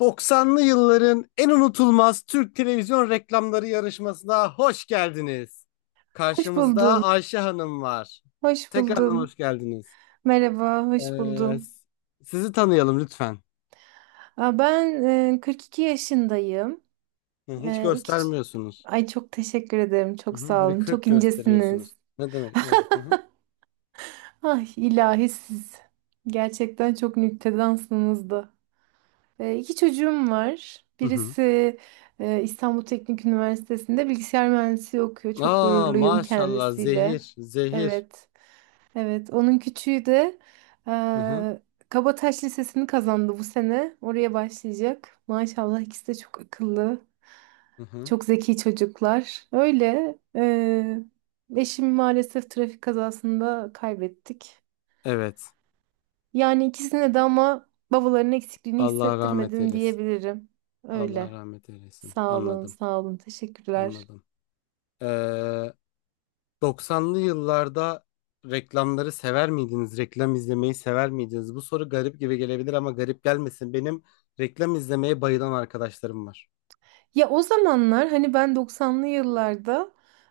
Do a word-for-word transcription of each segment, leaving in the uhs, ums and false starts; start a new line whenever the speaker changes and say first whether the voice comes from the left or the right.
left: doksanlı yılların en unutulmaz Türk televizyon reklamları yarışmasına hoş geldiniz.
right: Hoş
left: Karşımızda
right: buldum.
left: Ayşe Hanım var.
right: Hoş
left: Tekrardan
right: buldum.
left: hoş geldiniz.
right: Merhaba, hoş
left: Ee,
right: buldum.
left: s- sizi tanıyalım lütfen.
right: Aa, ben e, kırk iki yaşındayım.
left: Hı, Hiç
right: E, iki ç-
left: göstermiyorsunuz.
right: Ay çok teşekkür ederim.
left: Hı
right: Çok sağ
left: hı, bir
right: olun. Çok
left: kırk
right: incesiniz.
left: gösteriyorsunuz. Ne demek? Ne demek? Hı hı.
right: Ay ilahi siz. Gerçekten çok nüktedansınız da. E, iki çocuğum var.
left: Hı hı.
right: Birisi e, İstanbul Teknik Üniversitesi'nde bilgisayar mühendisliği okuyor. Çok
left: Aa,
right: gururluyum
left: maşallah,
right: kendisiyle.
left: zehir zehir.
right: Evet. Evet, onun küçüğü de
left: Hı hı.
right: eee Kabataş Lisesi'ni kazandı bu sene. Oraya başlayacak. Maşallah ikisi de çok akıllı,
left: Hı hı.
right: çok zeki çocuklar. Öyle. Eee eşimi maalesef trafik kazasında kaybettik.
left: Evet.
right: Yani ikisine de ama babaların eksikliğini
left: Allah rahmet
right: hissettirmedim
left: eylesin.
right: diyebilirim.
left: Allah
right: Öyle.
left: rahmet eylesin.
right: Sağ olun,
left: Anladım.
right: sağ olun. Teşekkürler.
left: Anladım. Ee, doksanlı yıllarda reklamları sever miydiniz? Reklam izlemeyi sever miydiniz? Bu soru garip gibi gelebilir ama garip gelmesin. Benim reklam izlemeye bayılan arkadaşlarım var.
right: Ya o zamanlar hani ben doksanlı yıllarda,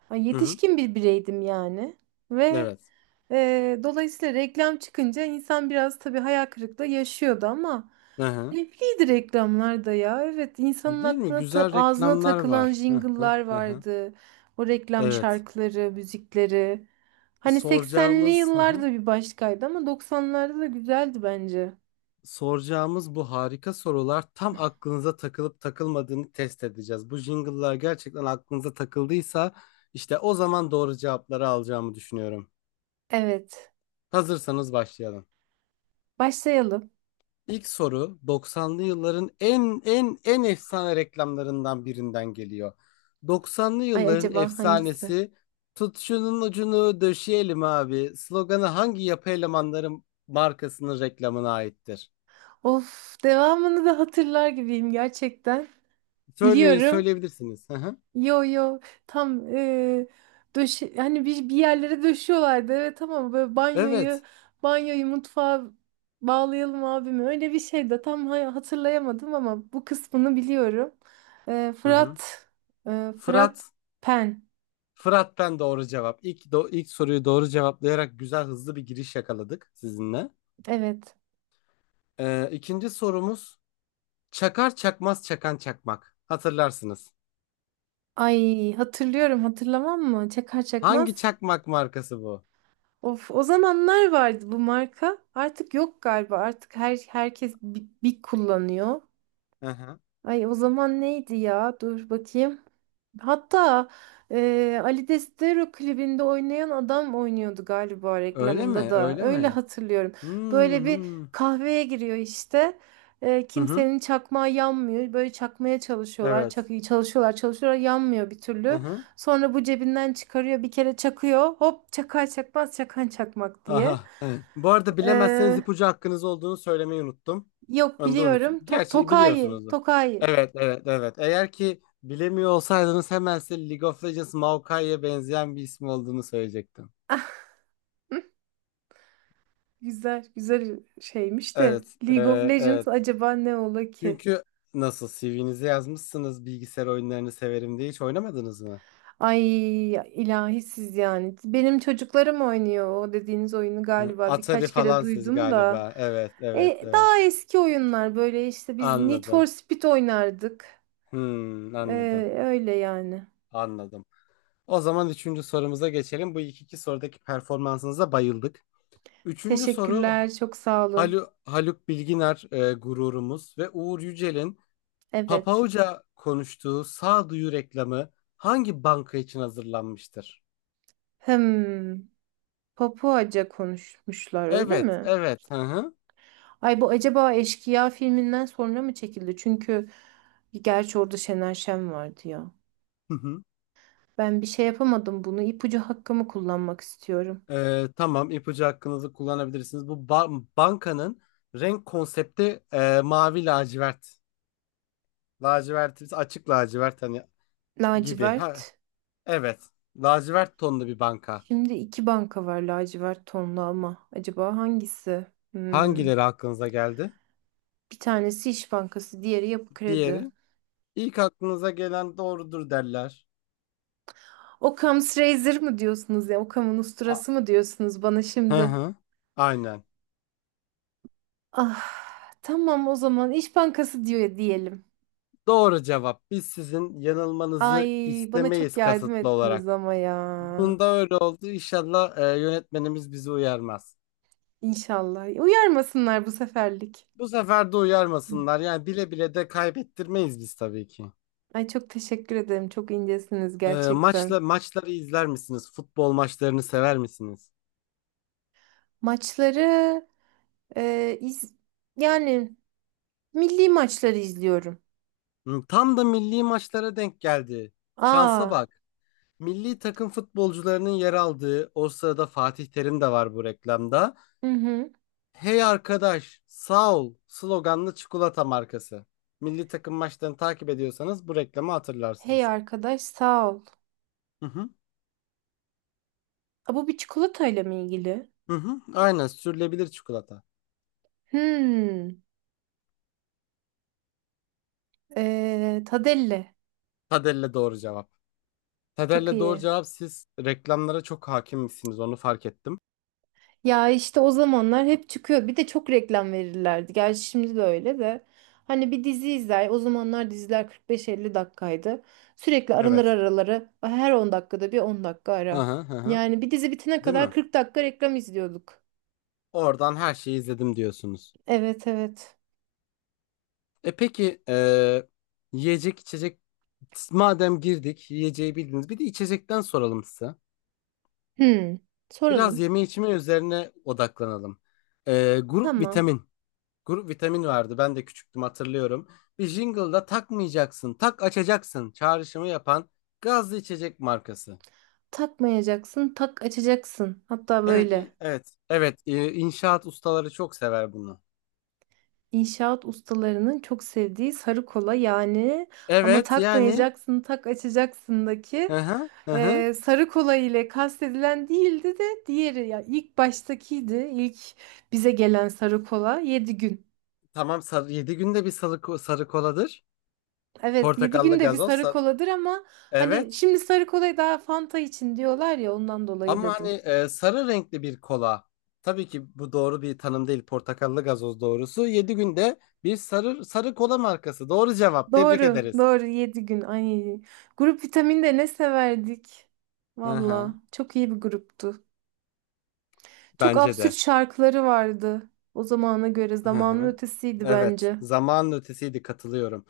right: ay,
left: Hı hı.
right: yetişkin bir bireydim yani. Ve
left: Evet.
right: Ee, dolayısıyla reklam çıkınca insan biraz tabii hayal kırıklığı yaşıyordu ama
left: Hı hı.
right: keyifliydi reklamlar da ya. Evet, insanın
left: Değil mi?
right: aklına ta-
left: Güzel
right: ağzına
left: reklamlar
right: takılan
left: var. Hı hı
right: jingle'lar
left: hı hı.
right: vardı. O reklam
left: Evet.
right: şarkıları, müzikleri. Hani seksenli
left: Soracağımız hı hı.
right: yıllarda bir başkaydı ama doksanlarda da güzeldi bence.
left: Soracağımız bu harika sorular tam aklınıza takılıp takılmadığını test edeceğiz. Bu jingle'lar gerçekten aklınıza takıldıysa işte o zaman doğru cevapları alacağımı düşünüyorum.
right: Evet.
left: Hazırsanız başlayalım.
right: Başlayalım.
left: İlk soru doksanlı yılların en en en efsane reklamlarından birinden geliyor. Doksanlı
right: Ay,
left: yılların
right: acaba hangisi?
left: efsanesi "Tut şunun ucunu döşeyelim abi" sloganı hangi yapı elemanları markasının reklamına aittir?
right: Of, devamını da hatırlar gibiyim gerçekten.
left: Söyleyin,
right: Biliyorum.
left: söyleyebilirsiniz. Hı hı.
right: Yo yo, tam eee döşe hani bir, bir yerlere döşüyorlardı evet, ama böyle banyoyu
left: Evet.
right: banyoyu mutfağa bağlayalım abime öyle bir şey de tam ha- hatırlayamadım ama bu kısmını biliyorum. Eee,
left: Hı hı.
right: Fırat eee, Fırat
left: Fırat.
right: Pen.
left: Fırat'tan doğru cevap. İlk, do- ilk soruyu doğru cevaplayarak güzel, hızlı bir giriş yakaladık sizinle.
right: Evet,
left: Ee, ikinci sorumuz, "Çakar çakmaz çakan çakmak." Hatırlarsınız.
right: ay, hatırlıyorum, hatırlamam mı çakar
left: Hangi
right: çakmaz.
left: çakmak markası bu?
right: Of, o zamanlar vardı bu marka, artık yok galiba, artık her herkes bir, bir kullanıyor.
left: Hı hı.
right: Ay, o zaman neydi ya? Dur bakayım. Hatta eee Ali Destero klibinde oynayan adam oynuyordu galiba
left: Öyle mi?
right: reklamında da.
left: Öyle
right: Öyle
left: mi?
right: hatırlıyorum. Böyle
left: Hmm. Hı
right: bir
left: hı.
right: kahveye giriyor işte. Eee,
left: Hı hı.
right: kimsenin çakmağı yanmıyor. Böyle çakmaya çalışıyorlar.
left: Evet.
right: Çak çalışıyorlar, çalışıyorlar. Yanmıyor bir
left: Hı
right: türlü.
left: hı.
right: Sonra bu cebinden çıkarıyor. Bir kere çakıyor. Hop, çakar çakmaz çakan çakmak diye.
left: Aha. Bu arada bilemezseniz
right: Eee,
left: ipucu hakkınız olduğunu söylemeyi unuttum.
right: Yok,
left: Onu da unuttum.
right: biliyorum. To
left: Gerçi
right: Tokayi.
left: biliyorsunuzdur.
right: Tokayi.
left: Evet, evet, evet. Eğer ki bilemiyor olsaydınız hemen size League of Legends Maokai'ye benzeyen bir ismi olduğunu söyleyecektim.
right: Güzel, güzel şeymiş de
left: Evet. e,
right: League of Legends
left: evet.
right: acaba ne ola ki?
left: Çünkü nasıl C V'nize yazmışsınız bilgisayar oyunlarını severim diye hiç oynamadınız mı?
right: Ay ilahi siz yani. Benim çocuklarım oynuyor o dediğiniz oyunu,
left: Hı,
right: galiba
left: Atari
right: birkaç kere
left: falan siz
right: duydum da.
left: galiba. Evet, evet,
right: E,
left: evet.
right: daha eski oyunlar, böyle işte biz Need for
left: Anladım.
right: Speed oynardık.
left: Hmm,
right: E,
left: anladım.
right: Öyle yani.
left: Anladım. O zaman üçüncü sorumuza geçelim. Bu ilk iki sorudaki performansınıza bayıldık. Üçüncü soru:
right: Teşekkürler, çok sağ olun.
left: Halu, Haluk Bilginer, e, gururumuz, ve Uğur Yücel'in
right: Evet.
left: Papauca konuştuğu sağduyu reklamı hangi banka için hazırlanmıştır?
right: Hmm, Papuaca konuşmuşlar öyle
left: Evet,
right: mi?
left: evet. Hı hı.
right: Ay, bu acaba Eşkıya filminden sonra mı çekildi? Çünkü gerçi orada Şener Şen vardı ya. Ben bir şey yapamadım bunu. İpucu hakkımı kullanmak istiyorum.
left: Ee, tamam, ipucu hakkınızı kullanabilirsiniz. Bu ba- bankanın renk konsepti e, mavi, lacivert. Lacivert, açık lacivert hani gibi. Ha,
right: Lacivert.
left: evet. Lacivert tonlu bir banka.
right: Şimdi iki banka var lacivert tonlu ama. Acaba hangisi? Hmm.
left: Hangileri aklınıza geldi?
right: Bir tanesi İş Bankası, diğeri Yapı Kredi.
left: Diğeri. İlk aklınıza gelen doğrudur derler.
right: Occam's Razor mı diyorsunuz ya? Occam'ın
left: A-
right: usturası mı diyorsunuz bana
left: Hı
right: şimdi?
left: hı. Aynen.
right: Ah, tamam, o zaman İş Bankası diyor diyelim.
left: Doğru cevap. Biz sizin
right: Ay,
left: yanılmanızı
right: bana çok
left: istemeyiz
right: yardım
left: kasıtlı
right: ettiniz
left: olarak.
right: ama ya.
left: Bunda öyle oldu. İnşallah e, yönetmenimiz bizi uyarmaz.
right: İnşallah. Uyarmasınlar bu seferlik.
left: Bu sefer de
right: Hı.
left: uyarmasınlar. Yani bile bile de kaybettirmeyiz biz tabii ki.
right: Ay çok teşekkür ederim. Çok incesiniz
left: Ee, maçla
right: gerçekten.
left: maçları izler misiniz? Futbol maçlarını sever misiniz?
right: Maçları, e, iz, yani milli maçları izliyorum.
left: Hı, Tam da milli maçlara denk geldi. Şansa
right: Aa,
left: bak. Milli takım futbolcularının yer aldığı, o sırada Fatih Terim de var bu reklamda.
right: hı hı.
left: "Hey arkadaş, sağ ol" sloganlı çikolata markası. Milli takım maçlarını takip ediyorsanız bu reklamı
right: Hey
left: hatırlarsınız.
right: arkadaş, sağ ol.
left: Hı hı.
right: Aa, bu bir çikolatayla mı ilgili?
left: Hı hı. Aynen, sürülebilir çikolata.
right: Hmm. E, Tadelle.
left: Tadelle doğru cevap.
right: Çok
left: Tadelle doğru
right: iyi.
left: cevap, siz reklamlara çok hakim misiniz onu fark ettim.
right: Ya işte o zamanlar hep çıkıyor. Bir de çok reklam verirlerdi. Gerçi şimdi de öyle de. Hani bir dizi izler. O zamanlar diziler kırk beş elli dakikaydı. Sürekli araları
left: Evet.
right: araları "Ah, her on dakikada bir on dakika
left: Hı
right: ara."
left: hı hı hı.
right: Yani bir dizi bitene
left: Değil
right: kadar
left: mi?
right: kırk dakika reklam izliyorduk.
left: Oradan her şeyi izledim diyorsunuz.
right: Evet evet.
left: E peki, e, yiyecek içecek, madem girdik yiyeceği bildiniz, bir de içecekten soralım size.
right: Hmm.
left: Biraz
right: Soralım.
left: yeme içme üzerine odaklanalım. E, grup
right: Tamam.
left: vitamin. Grup vitamin vardı, ben de küçüktüm, hatırlıyorum. Bir jingle'da "takmayacaksın, tak açacaksın" çağrışımı yapan gazlı içecek markası.
right: Takmayacaksın, tak açacaksın. Hatta
left: Evet,
right: böyle.
left: i- evet, evet. e, İnşaat ustaları çok sever bunu.
right: İnşaat ustalarının çok sevdiği sarı kola yani, ama
left: Evet, yani.
right: takmayacaksın tak
left: Hı
right: açacaksındaki
left: hı, hı hı.
right: e, sarı kola ile kastedilen değildi de, diğeri, ya, ilk baştakiydi, ilk bize gelen sarı kola yedi gün.
left: Tamam, sarı, yedi günde bir sarı, ko- sarı koladır.
right: Evet, yedi gün
left: Portakallı
right: de bir
left: gazoz.
right: sarı
left: sa-
right: koladır ama
left: Evet.
right: hani şimdi sarı kolayı daha Fanta için diyorlar ya, ondan dolayı
left: Ama hani
right: dedim.
left: e, sarı renkli bir kola. Tabii ki bu doğru bir tanım değil. Portakallı gazoz doğrusu. Yedi günde bir sarı sarı kola markası. Doğru cevap. Tebrik
right: Doğru
left: ederiz.
right: doğru, yedi gün, ay, grup vitaminde ne severdik.
left: Hı
right: Valla
left: hı.
right: çok iyi bir gruptu. Çok
left: Bence
right: absürt
left: de.
right: şarkıları vardı. O zamana göre
left: Hı
right: zamanın
left: hı.
right: ötesiydi
left: Evet.
right: bence.
left: Zamanın ötesiydi. Katılıyorum.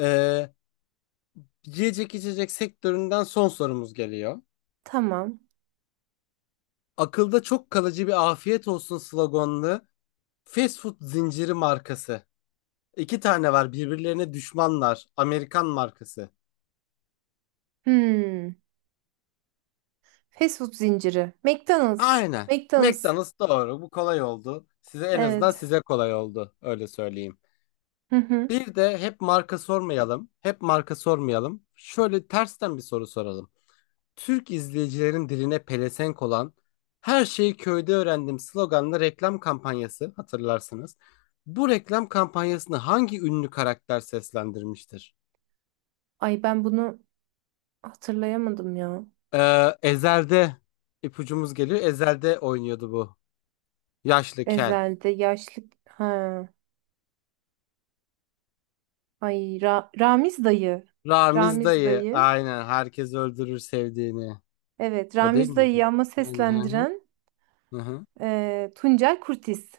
left: Ee, yiyecek içecek sektöründen son sorumuz geliyor.
right: Tamam.
left: Akılda çok kalıcı, bir "afiyet olsun" sloganlı fast food zinciri markası. İki tane var, birbirlerine düşmanlar. Amerikan markası.
right: Hmm. Fast food zinciri. McDonald's.
left: Aynen.
right: McDonald's.
left: McDonald's doğru. Bu kolay oldu. Size, en azından
right: Evet.
left: size, kolay oldu. Öyle söyleyeyim.
right: Hı hı.
left: Bir de hep marka sormayalım. Hep marka sormayalım. Şöyle tersten bir soru soralım. Türk izleyicilerin diline pelesenk olan "Her şeyi köyde öğrendim" sloganlı reklam kampanyası hatırlarsınız. Bu reklam kampanyasını hangi ünlü karakter seslendirmiştir?
right: Ay ben bunu hatırlayamadım ya.
left: Ee, Ezel'de ipucumuz geliyor. Ezel'de oynuyordu bu. Yaşlı, kel.
right: Ezel'de yaşlı... Ha. Ay, Ra- Ramiz dayı.
left: Ramiz
right: Ramiz
left: dayı.
right: dayı.
left: Aynen. Herkes öldürür sevdiğini.
right: Evet,
left: O değil
right: Ramiz
left: miydi?
right: dayıyı ama
left: Aynen.
right: seslendiren
left: Hı hı. Hı hı.
right: e, Tuncel Kurtiz.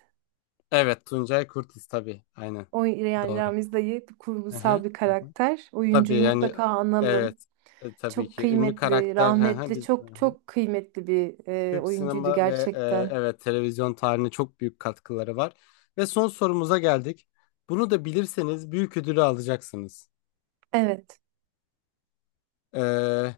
left: Evet. Tuncay Kurtiz, tabii. Aynen.
right: O, yani
left: Doğru.
right: Ramiz dayı
left: Hı hı.
right: kurgusal bir karakter.
left: Tabii,
right: Oyuncuyu
left: yani,
right: mutlaka analım.
left: evet. E, tabii
right: Çok
left: ki ünlü
right: kıymetli,
left: karakter, hı hı,
right: rahmetli,
left: biz hı
right: çok
left: hı.
right: çok kıymetli bir e,
left: Türk
right: oyuncuydu
left: sinema ve e,
right: gerçekten.
left: evet, televizyon tarihine çok büyük katkıları var. Ve son sorumuza geldik. Bunu da bilirseniz büyük ödülü alacaksınız.
right: Evet.
left: Ee,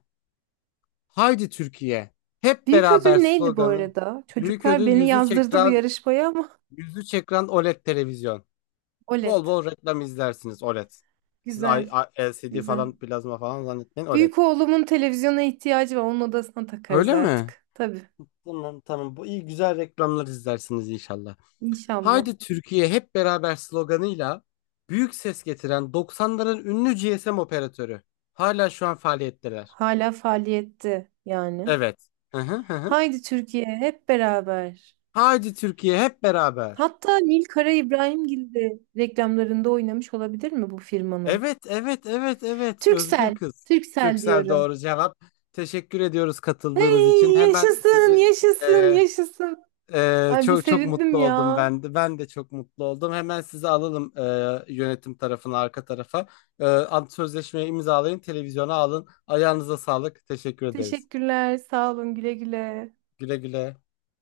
left: Haydi Türkiye. Hep
right: Büyük ödül
left: beraber
right: neydi bu
left: sloganı.
right: arada?
left: Büyük
right: Çocuklar
left: ödül,
right: beni
left: yüzü
right: yazdırdı bu
left: ekran
right: yarışmaya ama
left: yüzü ekran OLED televizyon.
right: OLED.
left: Bol bol reklam izlersiniz, OLED. Siz I-
right: Güzel,
left: I- L C D
right: güzel.
left: falan, plazma falan zannetmeyin, OLED.
right: Büyük oğlumun televizyona ihtiyacı var. Onun odasına takarız
left: Öyle mi?
right: artık. Tabii,
left: Tamam, tamam. Bu iyi, güzel reklamlar izlersiniz inşallah.
right: İnşallah.
left: Haydi Türkiye hep beraber sloganıyla büyük ses getiren doksanların ünlü G S M operatörü. Hala şu an faaliyetteler.
right: Hala faaliyette yani.
left: Evet. Hı hı hı hı.
right: Haydi Türkiye hep beraber.
left: Haydi Türkiye hep beraber.
right: Hatta Nil Kara İbrahimgil de reklamlarında oynamış olabilir mi bu firmanın?
left: Evet, evet, evet, evet, Özgür
right: Türksel,
left: kız.
right: Türksel
left: Türksel
right: diyorum.
left: doğru cevap. Teşekkür ediyoruz katıldığınız için.
right: Hey,
left: Hemen
right: yaşasın,
left: sizi,
right: yaşasın,
left: e,
right: yaşasın.
left: Ee,
right: Ay bir
left: çok çok
right: sevindim
left: mutlu oldum
right: ya.
left: ben de. Ben de çok mutlu oldum. Hemen sizi alalım e, yönetim tarafına, arka tarafa. E, ant sözleşmeyi imzalayın, televizyona alın. Ayağınıza sağlık. Teşekkür ederiz.
right: Teşekkürler, sağ olun, güle güle.
left: Güle güle.